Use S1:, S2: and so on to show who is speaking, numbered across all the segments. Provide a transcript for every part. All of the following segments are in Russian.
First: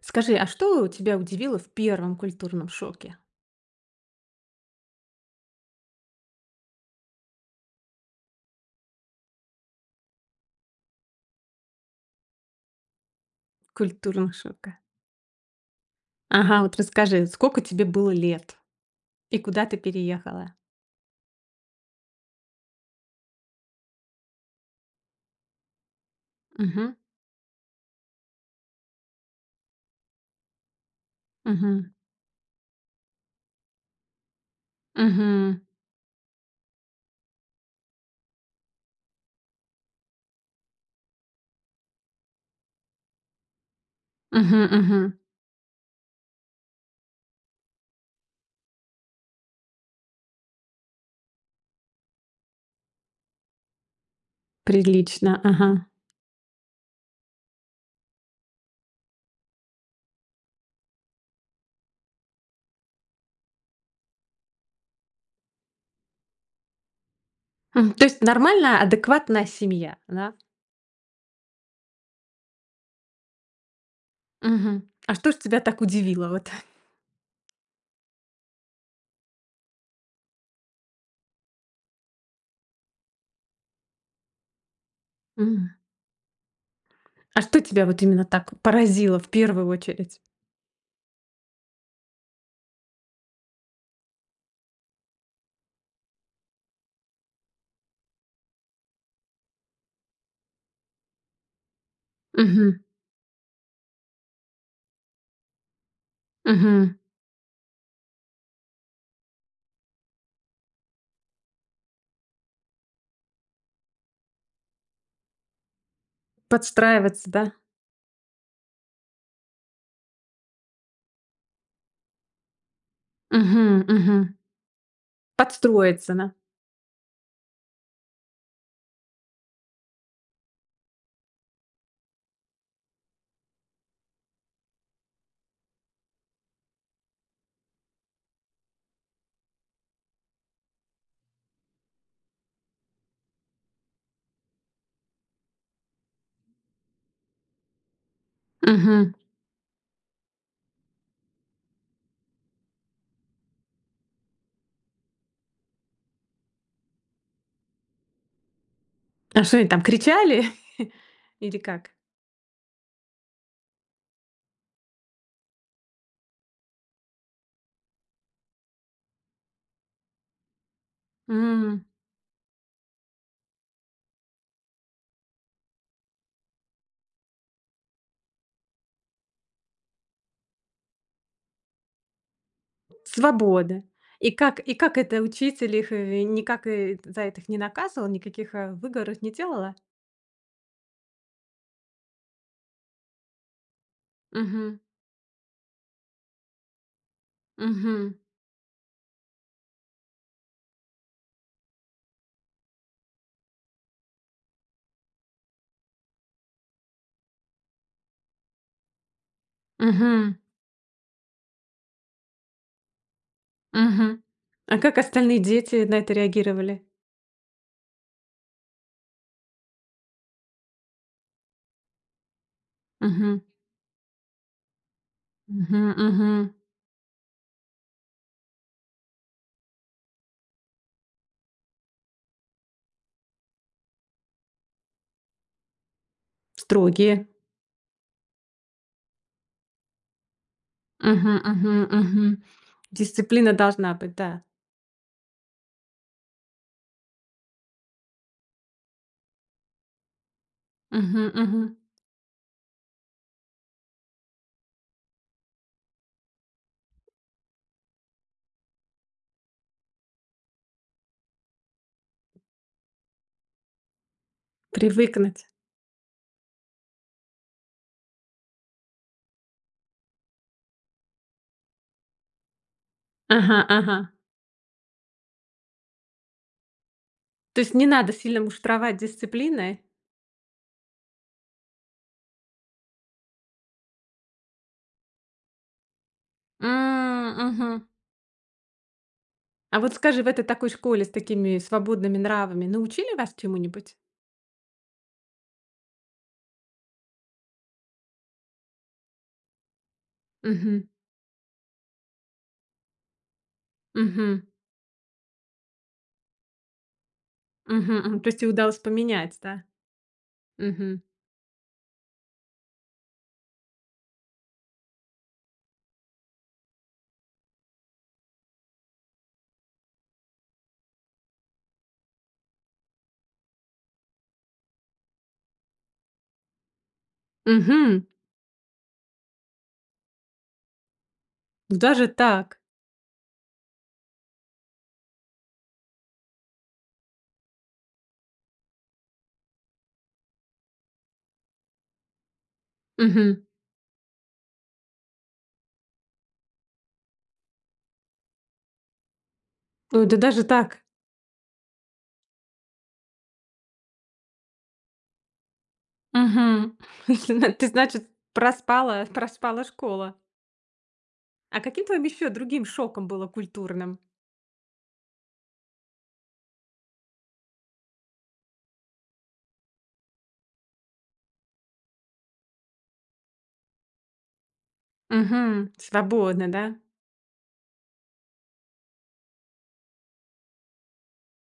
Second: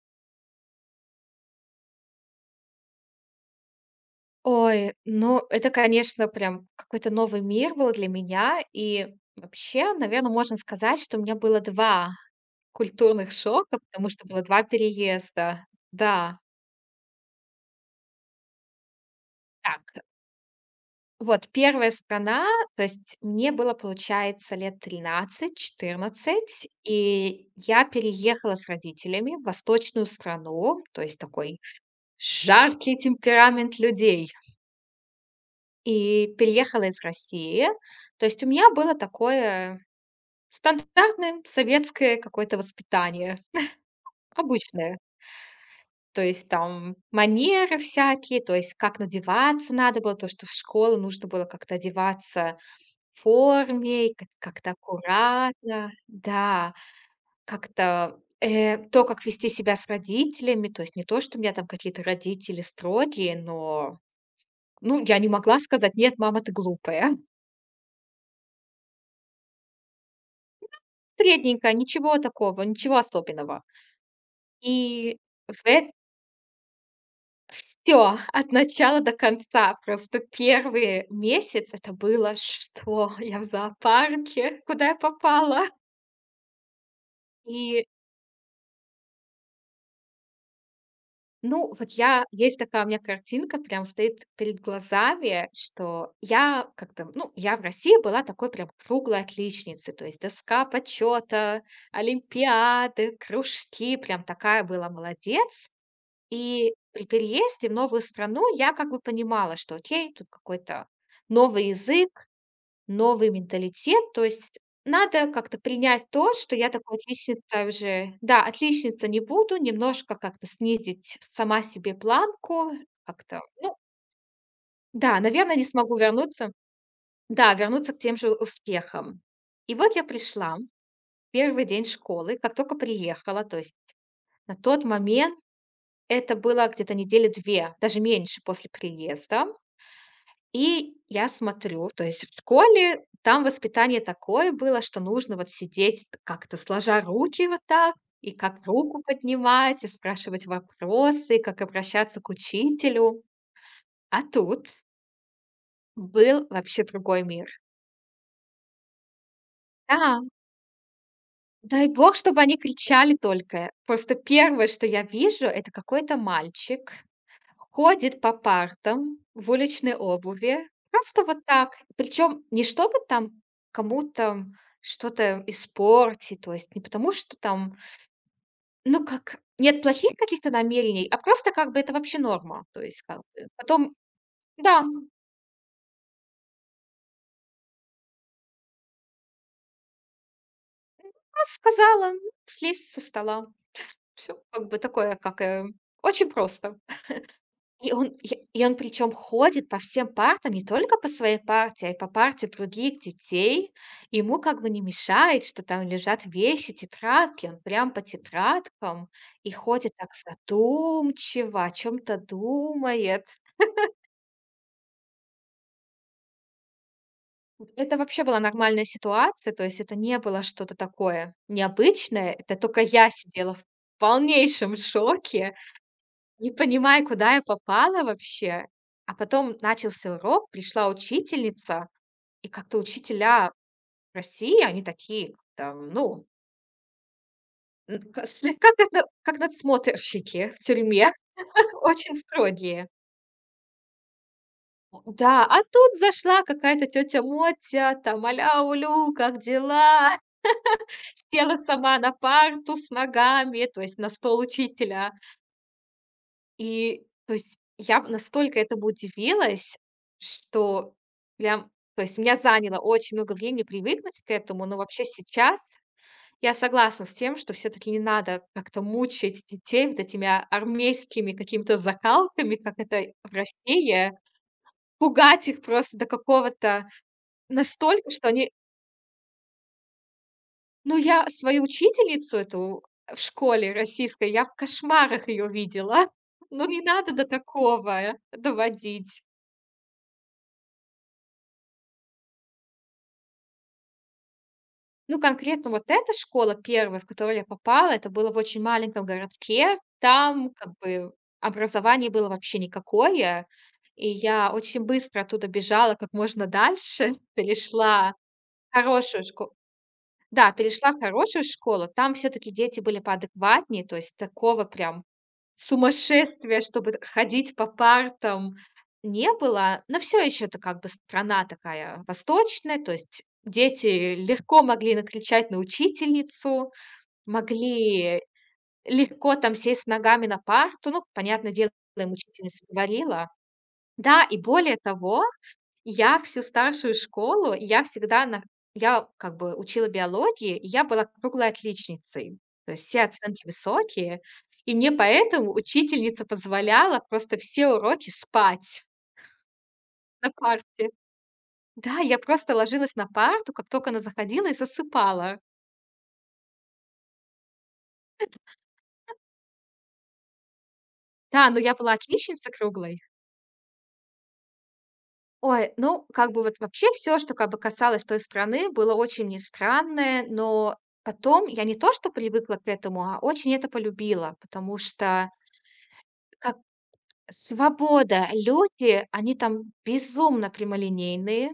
S1: Скажи, а что тебя удивило в первом культурном шоке?
S2: Ой, ну это, конечно, прям какой-то новый мир был для меня. И вообще, наверное, можно сказать, что у меня было два культурных шока, потому что
S1: Культурных
S2: было 2
S1: шока.
S2: переезда. Да,
S1: Ага, вот расскажи, сколько тебе было лет и куда ты
S2: так,
S1: переехала?
S2: вот первая страна, то есть мне было, получается, лет 13-14,
S1: Мгм,
S2: и я переехала с родителями в восточную страну, то есть такой
S1: мгм,
S2: жаркий темперамент людей,
S1: мгм,
S2: и переехала из России. То есть у меня было такое стандартное советское какое-то воспитание,
S1: мгм,
S2: обычное.
S1: мгм.
S2: То есть там манеры всякие, то есть как надеваться надо было, то, что в школу нужно было как-то одеваться в форме, и как-то
S1: Прилично, ага.
S2: аккуратно, да, как-то то, как вести себя с родителями, то есть не то, что у меня там какие-то родители строгие, но, ну, я не могла сказать, нет, мама, ты глупая.
S1: М, то есть нормальная, адекватная семья, да?
S2: Средненькая, ничего такого, ничего особенного.
S1: Мгм. А
S2: И
S1: что ж
S2: в,
S1: тебя так
S2: э-
S1: удивило вот?
S2: Все от начала до конца. Просто первый месяц это было: "Что? Я в зоопарке? Куда я попала?"
S1: М. А что
S2: И,
S1: тебя вот именно так поразило в первую очередь?
S2: ну, вот я есть такая у меня картинка, прям стоит перед глазами, что я как-то, ну, я в России была такой прям круглой отличницей, то есть доска почета,
S1: Мгм,
S2: олимпиады, кружки, прям такая была молодец. И
S1: мгм.
S2: при переезде в новую страну я как бы понимала, что окей, тут какой-то новый язык, новый менталитет, то есть надо как-то принять то, что я такой
S1: Подстраиваться, да?
S2: отличница уже, да, отличница не буду, немножко как-то снизить сама себе планку, как-то,
S1: Мгм,
S2: ну,
S1: мгм.
S2: да, наверное, не смогу
S1: Подстроиться, да?
S2: вернуться, да, вернуться к тем же успехам. И вот я пришла, первый день школы, как только приехала, то есть на тот момент это было где-то недели 2, даже меньше после приезда. И я смотрю, то есть в школе там воспитание такое было, что нужно вот сидеть как-то сложа руки вот так, и как руку
S1: Мгм.
S2: поднимать, и спрашивать вопросы, и как обращаться к учителю. А тут был вообще другой мир.
S1: А что они там
S2: Да.
S1: кричали? Или
S2: Дай
S1: как?
S2: бог, чтобы они кричали только. Просто первое, что я вижу, это какой-то мальчик ходит по партам в уличной обуви. Просто вот так.
S1: М,
S2: Причем не чтобы там кому-то что-то испортить, то есть не потому, что там, ну как, нет плохих каких-то намерений, а просто как бы это вообще норма. То есть как бы
S1: свобода.
S2: потом,
S1: И как и
S2: да,
S1: как
S2: ну,
S1: это учитель их, никак, за это их не наказывал, никаких, выговоров не делала?
S2: сказала, ну, слезь со стола. Все как
S1: Мгм,
S2: бы такое, очень просто. И он
S1: мгм,
S2: и и он причем ходит по всем партам, не только по своей партии, а и по парте других детей. Ему как бы не мешает, что там лежат вещи, тетрадки. Он прям по тетрадкам и ходит так
S1: мгм,
S2: задумчиво, о чем то думает.
S1: мгм. А как остальные дети на это реагировали?
S2: Вот это вообще была нормальная ситуация, то есть это не было что-то такое необычное. Это только я
S1: Мгм,
S2: сидела в полнейшем шоке,
S1: мгм, мгм.
S2: не понимая, куда я попала вообще. А потом начался урок, пришла учительница. И как-то учителя в России, они такие, там, ну,
S1: Строгие.
S2: н к слегка как надсмотрщики в тюрьме,
S1: Мгм, мгм,
S2: очень
S1: мгм.
S2: строгие.
S1: Дисциплина должна быть, да.
S2: Да, а тут зашла какая-то тетя Мотя, там: "Аля, как дела?"
S1: Мгм,
S2: Села
S1: мгм.
S2: сама на парту с ногами, то есть на стол учителя. И, то есть, я настолько этому удивилась, что прям, то есть, меня заняло очень много времени привыкнуть к этому, но вообще
S1: Привыкнуть.
S2: сейчас я согласна с тем, что все таки не надо как-то мучить детей вот этими армейскими какими-то закалками, как это в
S1: Ага, ага.
S2: России, пугать их просто до какого-то
S1: То есть не
S2: настолько,
S1: надо
S2: что
S1: сильно
S2: они.
S1: муштровать дисциплиной?
S2: Ну, я свою учительницу эту в школе российской, я в кошмарах ее видела. Ну, не надо до
S1: М, мгм.
S2: такого, доводить.
S1: А вот скажи, в этой такой школе с такими свободными нравами научили вас чему-нибудь?
S2: Ну, конкретно вот эта школа первая, в которую я попала, это было в очень маленьком городке. Там как
S1: Мгм.
S2: бы образование было вообще никакое. И
S1: Мгм.
S2: я очень быстро оттуда бежала как можно дальше,
S1: Мгм. М. То есть и
S2: в
S1: удалось
S2: хорошую
S1: поменять,
S2: шко
S1: да?
S2: да, перешла в
S1: Мгм.
S2: хорошую школу. Там все-таки дети были поадекватнее, то есть такого прям сумасшествия, чтобы ходить по партам, не было. Но все еще это как бы страна такая восточная, то есть дети легко могли накричать на учительницу,
S1: Мгм.
S2: могли легко там сесть ногами на парту. Ну, понятное дело,
S1: Даже
S2: им
S1: так?
S2: учительница говорила. Да, и более того, я всю старшую школу, я всегда на я как бы учила биологии, и я была круглой отличницей. То есть все
S1: Мгм.
S2: оценки высокие, и мне поэтому учительница позволяла просто все уроки спать
S1: Ой, да
S2: на
S1: даже так?
S2: парте. Да, я просто ложилась на парту, как только она заходила, и засыпала.
S1: Мгм. Зна ты, значит, проспала школа.
S2: Да, но
S1: А
S2: я
S1: каким
S2: была
S1: твоим еще
S2: отличница
S1: другим
S2: круглой.
S1: шоком было культурным?
S2: Ой, ну, как бы вот вообще все, что как бы касалось той страны, было очень не странное, но потом я не то что привыкла к этому, а очень это полюбила, потому что
S1: Мгм. Свободно,
S2: как
S1: да?
S2: свобода. Люди, они там безумно прямолинейные.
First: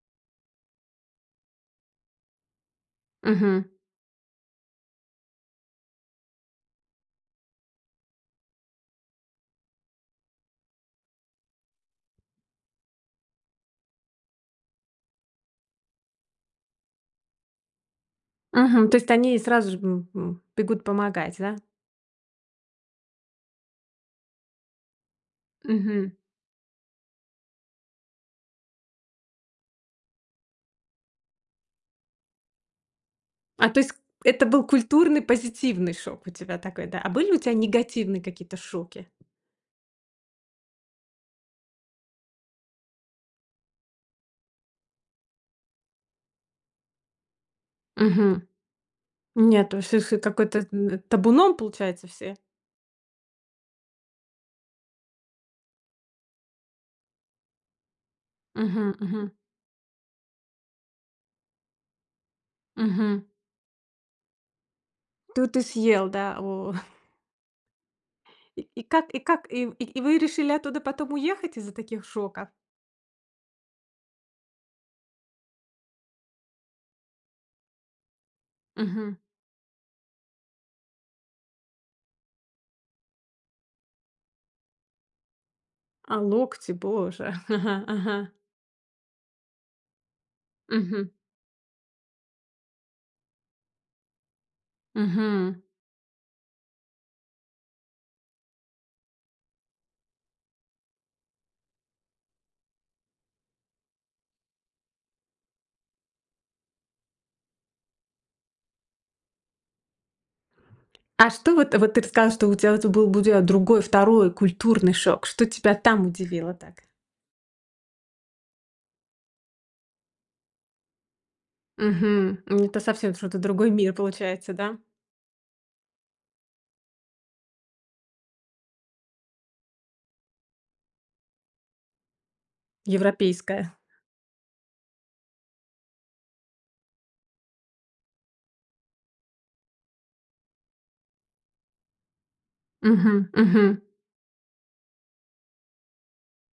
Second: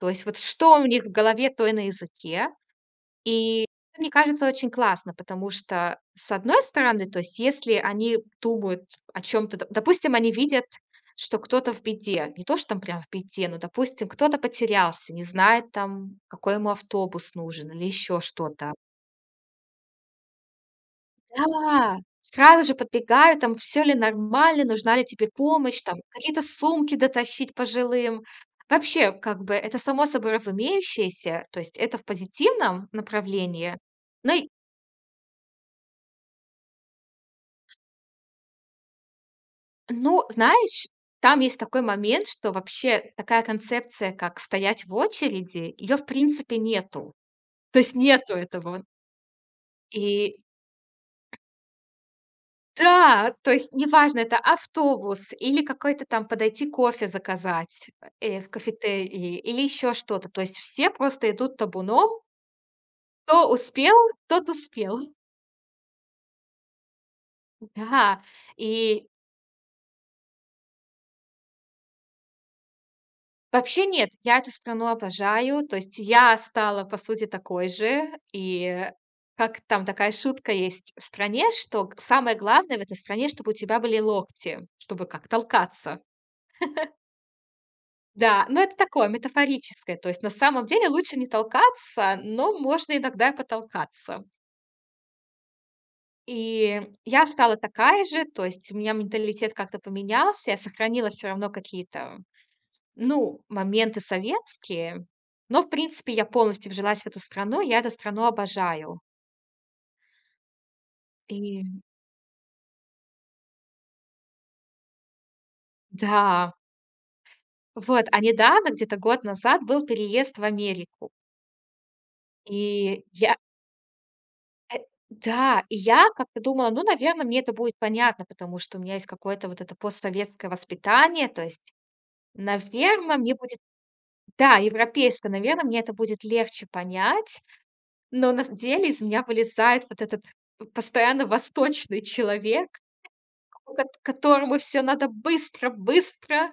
S2: То есть вот что у них в голове, то и на языке.
S1: Мгм.
S2: И это, мне кажется, очень классно, потому что, с одной стороны, то есть если они думают о чем то допустим, они видят, что кто-то в беде, не то, что там прям в беде, но, допустим, кто-то потерялся, не знает там, какой ему автобус нужен или еще что-то.
S1: Мгм. То есть они сразу же, бегут помогать, да?
S2: Да, сразу же подбегают, там: "Все ли нормально? Нужна ли тебе помощь?" Там
S1: Мгм.
S2: какие-то сумки дотащить пожилым. Вообще, как бы это само собой разумеющееся, то есть это в позитивном
S1: А,
S2: направлении.
S1: то есть
S2: Ну
S1: это
S2: и
S1: был культурный позитивный шок у тебя такой, да? А были у тебя негативные какие-то шоки?
S2: ну, знаешь, там есть такой момент, что вообще такая концепция, как стоять в очереди, ее в принципе нету. То есть нету
S1: Угу.
S2: этого.
S1: Нет, то есть их
S2: И
S1: какой-то н табуном, получается, все?
S2: Да, то есть неважно, это автобус или какой-то там подойти кофе заказать, в
S1: Угу, угу.
S2: кафетерии или еще что-то. То есть все просто идут табуном.
S1: Мгм.
S2: Кто успел, тот успел.
S1: Тут ты съел, да? О.
S2: Да.
S1: И и как
S2: И
S1: и как и вы решили оттуда потом уехать из-за таких шоков?
S2: вообще нет, я эту страну обожаю. То есть я стала, по сути, такой же. И
S1: Угу.
S2: как там такая шутка есть в стране, что самое главное в этой стране, чтобы у тебя были локти, чтобы как толкаться.
S1: А, локти, боже. Ага, ага.
S2: Да, но это такое метафорическое. То есть на самом деле
S1: Угу,
S2: лучше не толкаться, но можно иногда и потолкаться.
S1: угу.
S2: И я стала такая же, то есть у меня менталитет как-то поменялся, я сохранила все равно какие-то, ну, моменты советские, но, в принципе, я полностью вжилась в эту страну, я эту страну обожаю.
S1: А что вот
S2: И
S1: вот ты рассказала, что у тебя вот был у тебя другой, второй культурный шок. Что тебя там удивило
S2: да,
S1: так?
S2: вот, а недавно, где-то год назад, был переезд в Америку.
S1: Мгм. Это
S2: И
S1: совсем что-то
S2: я
S1: другой мир получается, да?
S2: Э, да, и я как-то думала, ну, наверное, мне это будет понятно, потому что у меня есть какое-то вот это постсоветское воспитание. То есть, наверное, мне будет,
S1: Европейская.
S2: да, европейское, наверное, мне это будет легче понять. Но на с деле из меня вылезает вот этот постоянно восточный человек,
S1: Мгм, мгм.
S2: у кот которому все надо быстро быстро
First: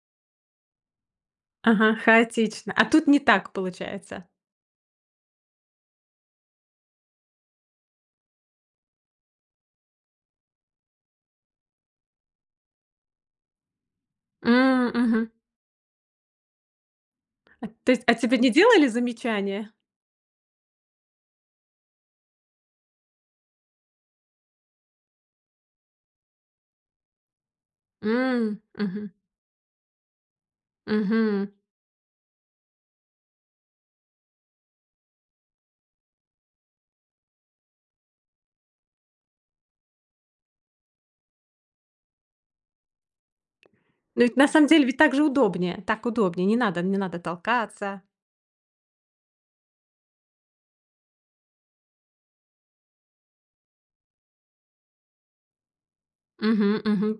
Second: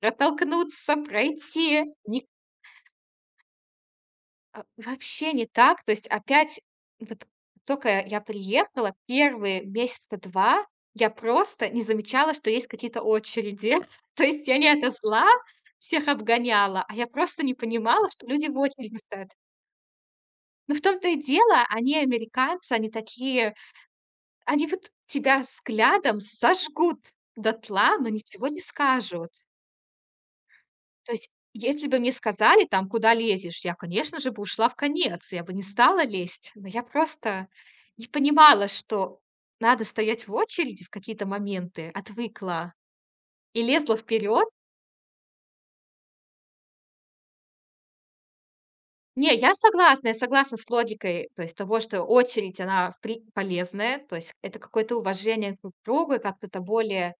S2: протолкнуться, пройти.
S1: Ага, хаотично. А тут не так получается.
S2: А, вообще не так. То есть опять вот только я приехала, первые месяца 2 я просто не замечала, что есть какие-то очереди. То есть я не
S1: М,
S2: от зла
S1: мгм.
S2: всех обгоняла, а я просто не
S1: То есть,
S2: понимала,
S1: а
S2: что
S1: тебе
S2: люди
S1: не
S2: в
S1: делали
S2: очереди стоят.
S1: замечания?
S2: Но в том-то и дело, они американцы, они такие, они вот тебя взглядом сожгут дотла, но ничего
S1: М,
S2: не
S1: мгм,
S2: скажут. То есть,
S1: мгм.
S2: если бы мне сказали там: "Куда лезешь?", я, конечно же, бы ушла в конец, я бы не стала лезть, но я просто не понимала, что надо стоять в очереди в какие-то моменты, отвыкла и лезла
S1: Ну ведь
S2: вперед.
S1: на самом деле ведь так же удобнее, так удобнее, не надо толкаться.
S2: Не, я согласна с логикой, то есть того, что очередь, она при полезная, то есть это какое-то уважение друг к другу, и как-то это
S1: Мгм, мгм.
S2: более,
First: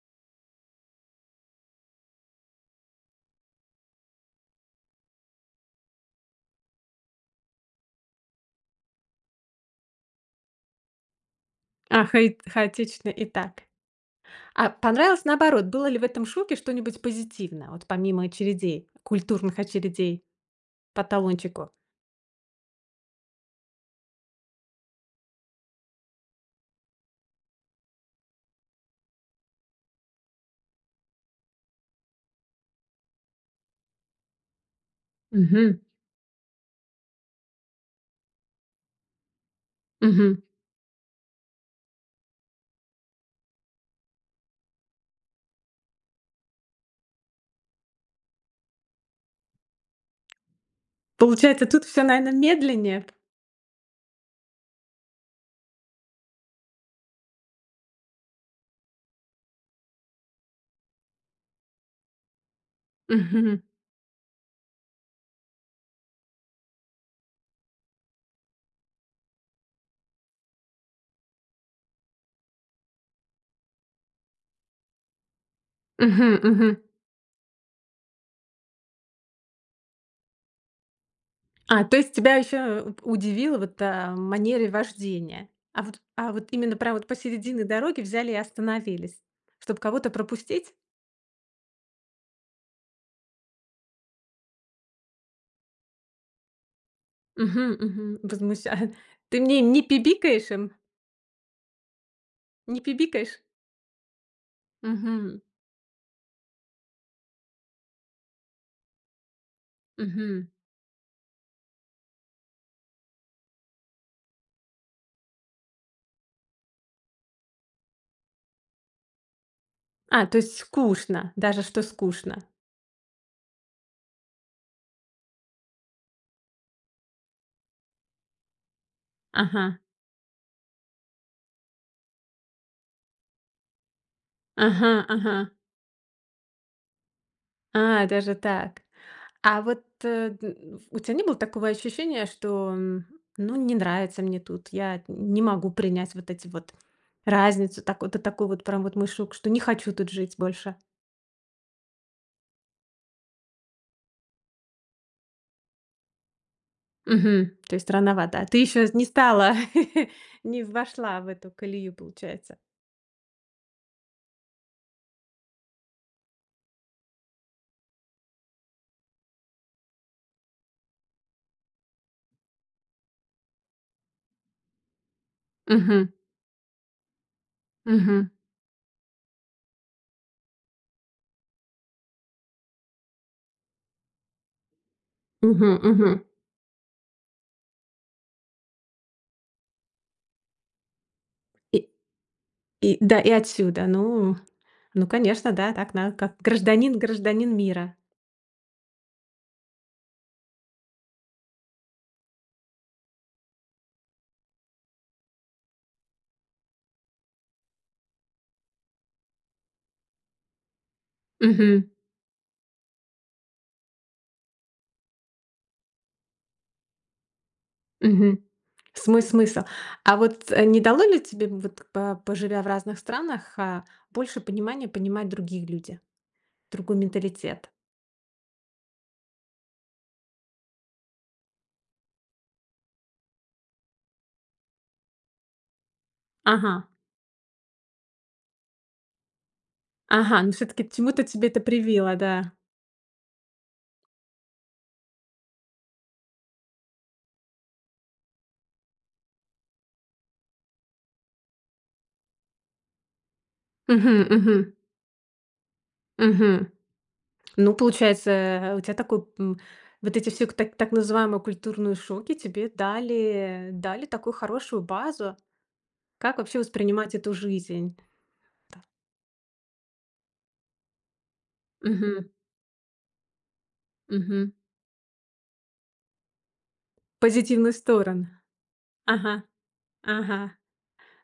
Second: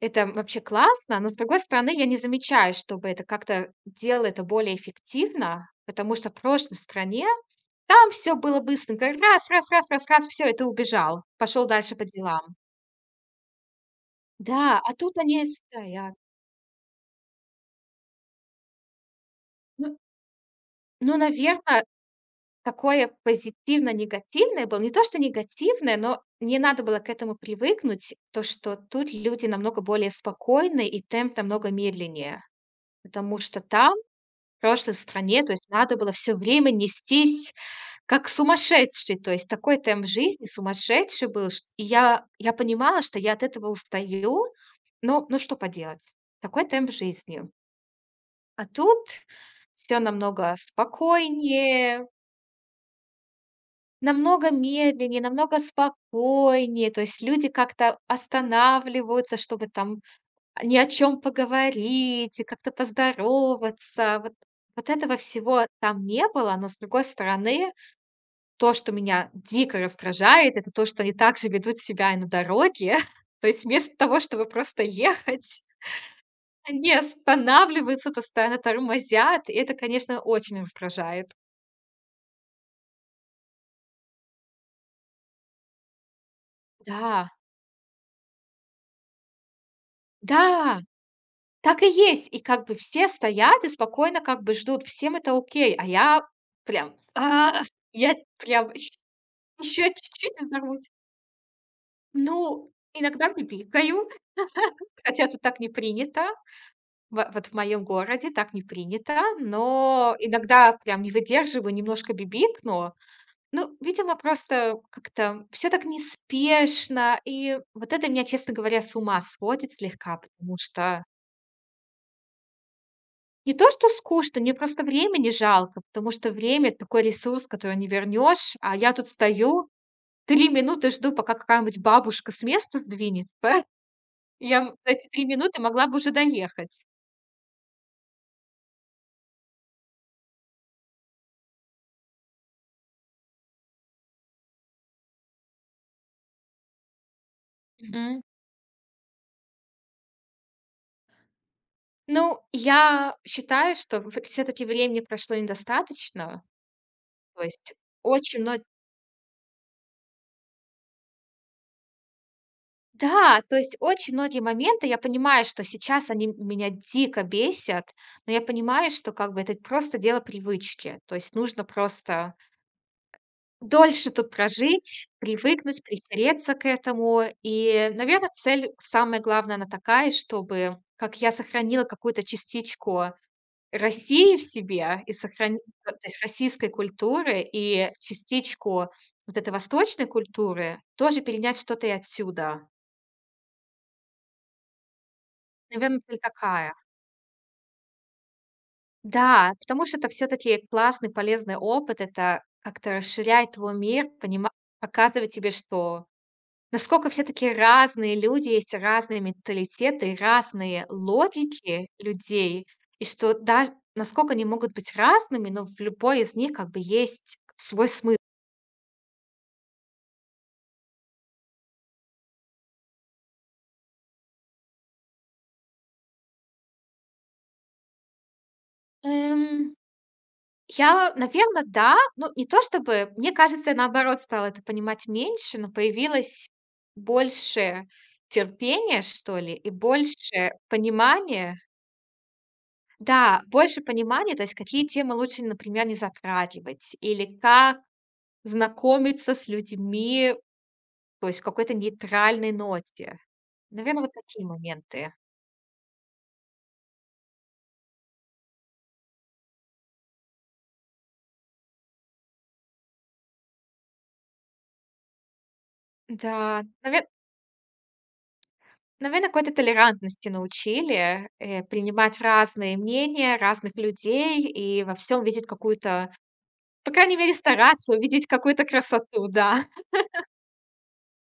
S2: это вообще классно, но, с другой стороны, я не замечаю, чтобы это как-то делало это более эффективно, потому что в прошлой стране там все было быстренько. Раз, раз, раз, раз, раз, все, и ты убежал. Пошел дальше по
S1: А, хаи
S2: делам.
S1: хаотично и так. А
S2: Да, а тут
S1: понравилось
S2: они
S1: наоборот, было ли в
S2: стоят.
S1: этом шоке что-нибудь позитивное, вот помимо очередей, культурных
S2: Ну
S1: очередей по
S2: ну,
S1: талончику?
S2: наверно, такое позитивно-негативное было. Не то, что негативное, но мне надо было к этому привыкнуть, то, что тут люди намного более спокойны и темп намного медленнее. Потому что там, в прошлой стране, то есть
S1: Угу.
S2: надо было все время нестись как сумасшедший, то есть такой темп
S1: Мгм.
S2: жизни сумасшедший был, чт и я понимала, что я от этого устаю, но ну что поделать, такой темп жизни. А тут все намного
S1: Получается, тут все,
S2: спокойнее,
S1: наверное, медленнее.
S2: намного медленнее, намного спокойнее, то есть люди как-то останавливаются, чтобы там ни о чем поговорить и как-то
S1: Мгм.
S2: поздороваться. Вот этого всего там не было, но, с другой стороны, то, что меня дико раздражает, это то, что они также ведут себя и на дороге. То есть вместо того, чтобы просто ехать,
S1: Мгм, мгм.
S2: они останавливаются, постоянно тормозят, и это, конечно, очень раздражает.
S1: А, то есть тебя еще удивило вот, манере вождения. А вот именно прям вот
S2: Да,
S1: посередине дороги взяли и остановились, чтобы кого-то пропустить?
S2: да, так и есть. И как бы все стоят и спокойно как бы ждут, всем это окей, а я прям,
S1: Мгм,
S2: я
S1: мгм. Возмуща
S2: прям
S1: Ты мне не
S2: еще чуть-чуть
S1: пибикаешь им?
S2: взорвусь. Ну,
S1: Не
S2: иногда
S1: пибикаешь?
S2: бибикаю, хотя тут
S1: Мгм,
S2: так не принято. Во вот в моем городе так не принято, но
S1: мгм.
S2: иногда прям не выдерживаю, немножко бибикну. Ну, видимо, просто как-то все так неспешно, и вот это меня, честно говоря, с ума сводит слегка,
S1: А, то есть
S2: потому что
S1: скучно, даже что скучно.
S2: не то что скучно, мне просто времени жалко, потому что время — это такой ресурс, который не вернешь, а я тут стою,
S1: Ага,
S2: 3 минуты жду, пока какая-нибудь бабушка с места сдвинется. Я
S1: ага,
S2: за эти 3
S1: ага.
S2: минуты могла бы уже доехать.
S1: А, даже так. А вот, э, н у тебя не было такого ощущения, что, ну, не нравится мне тут, я не могу принять вот эти вот разницу, так вот, такой вот прям вот мой что не хочу тут жить больше?
S2: Ну, я считаю, что все таки времени прошло недостаточно. То
S1: Мгм.
S2: есть
S1: То есть рановато.
S2: очень
S1: А ты
S2: много.
S1: еще не стала, не вошла в эту колею, получается.
S2: Да, то есть очень многие моменты, я понимаю, что сейчас они меня дико бесят, но я понимаю, что как бы это просто дело привычки. То есть нужно просто дольше тут прожить, привыкнуть,
S1: Мгм.
S2: притереться к этому. И,
S1: Мгм.
S2: наверное, цель, самая главная, она такая, чтобы как я сохранила какую-то частичку России в себе и сохранить,
S1: Мгм.
S2: то
S1: Мгм.
S2: есть российской культуры и частичку вот этой восточной культуры, тоже перенять
S1: И
S2: что-то и отсюда.
S1: и да, и отсюда. Ну ну, конечно, да, так
S2: Наверно,
S1: надо,
S2: цель
S1: как
S2: такая.
S1: гражданин мира.
S2: Да, потому что это все таки классный, полезный опыт. Это как-то расширяет твой мир, понима показывает тебе, что насколько все таки разные люди, есть разные менталитеты, разные логики
S1: Мгм.
S2: людей, и что да, насколько они могут быть разными, но в любой из них как бы есть свой смысл.
S1: Мгм. Смысл. А вот, не дало ли тебе, вот по поживя в разных странах, больше понимания понимать других людей, другой менталитет?
S2: Эм, я, наверно, да. Ну, не то чтобы, мне кажется, я, наоборот, стала это понимать меньше, но появилось
S1: Ага,
S2: больше терпения, что ли, и
S1: ага, ну
S2: больше
S1: все таки чему-то тебе
S2: понимания.
S1: это привило, да.
S2: Да, больше понимания, то есть какие темы лучше, например, не затрагивать или как знакомиться с людьми, то есть в какой-то нейтральной ноте. Наверное, вот
S1: Мгм,
S2: такие
S1: мгм,
S2: моменты.
S1: мгм. Ну, получается, у тебя такой, вот эти все так называемые культурные шоки тебе дали такую хорошую базу, как вообще
S2: Да, навер
S1: воспринимать эту жизнь. Да.
S2: Наверно, какой-то толерантности научили, принимать
S1: Мгм,
S2: разные мнения разных людей
S1: мгм.
S2: и во всем видеть какую-то, по крайней мере,
S1: Позитивные
S2: стараться увидеть
S1: стороны.
S2: какую-то красоту,
S1: Ага,
S2: да.
S1: ага.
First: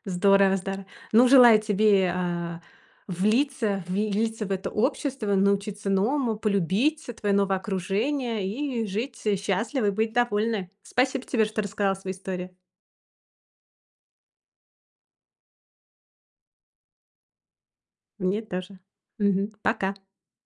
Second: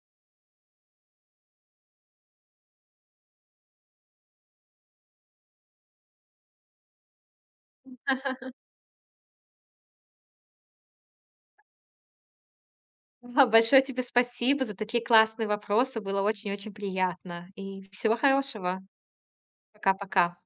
S1: Здорово, здорово. Ну, желаю тебе, влиться в это общество, научиться новому, полюбить твое новое окружение и жить счастливо и быть довольной. Спасибо тебе, что рассказала свою историю.
S2: Да, большое тебе спасибо за такие классные вопросы. Было очень-очень приятно. И всего
S1: Мне тоже.
S2: хорошего.
S1: Мгм. Пока.
S2: Пока-пока.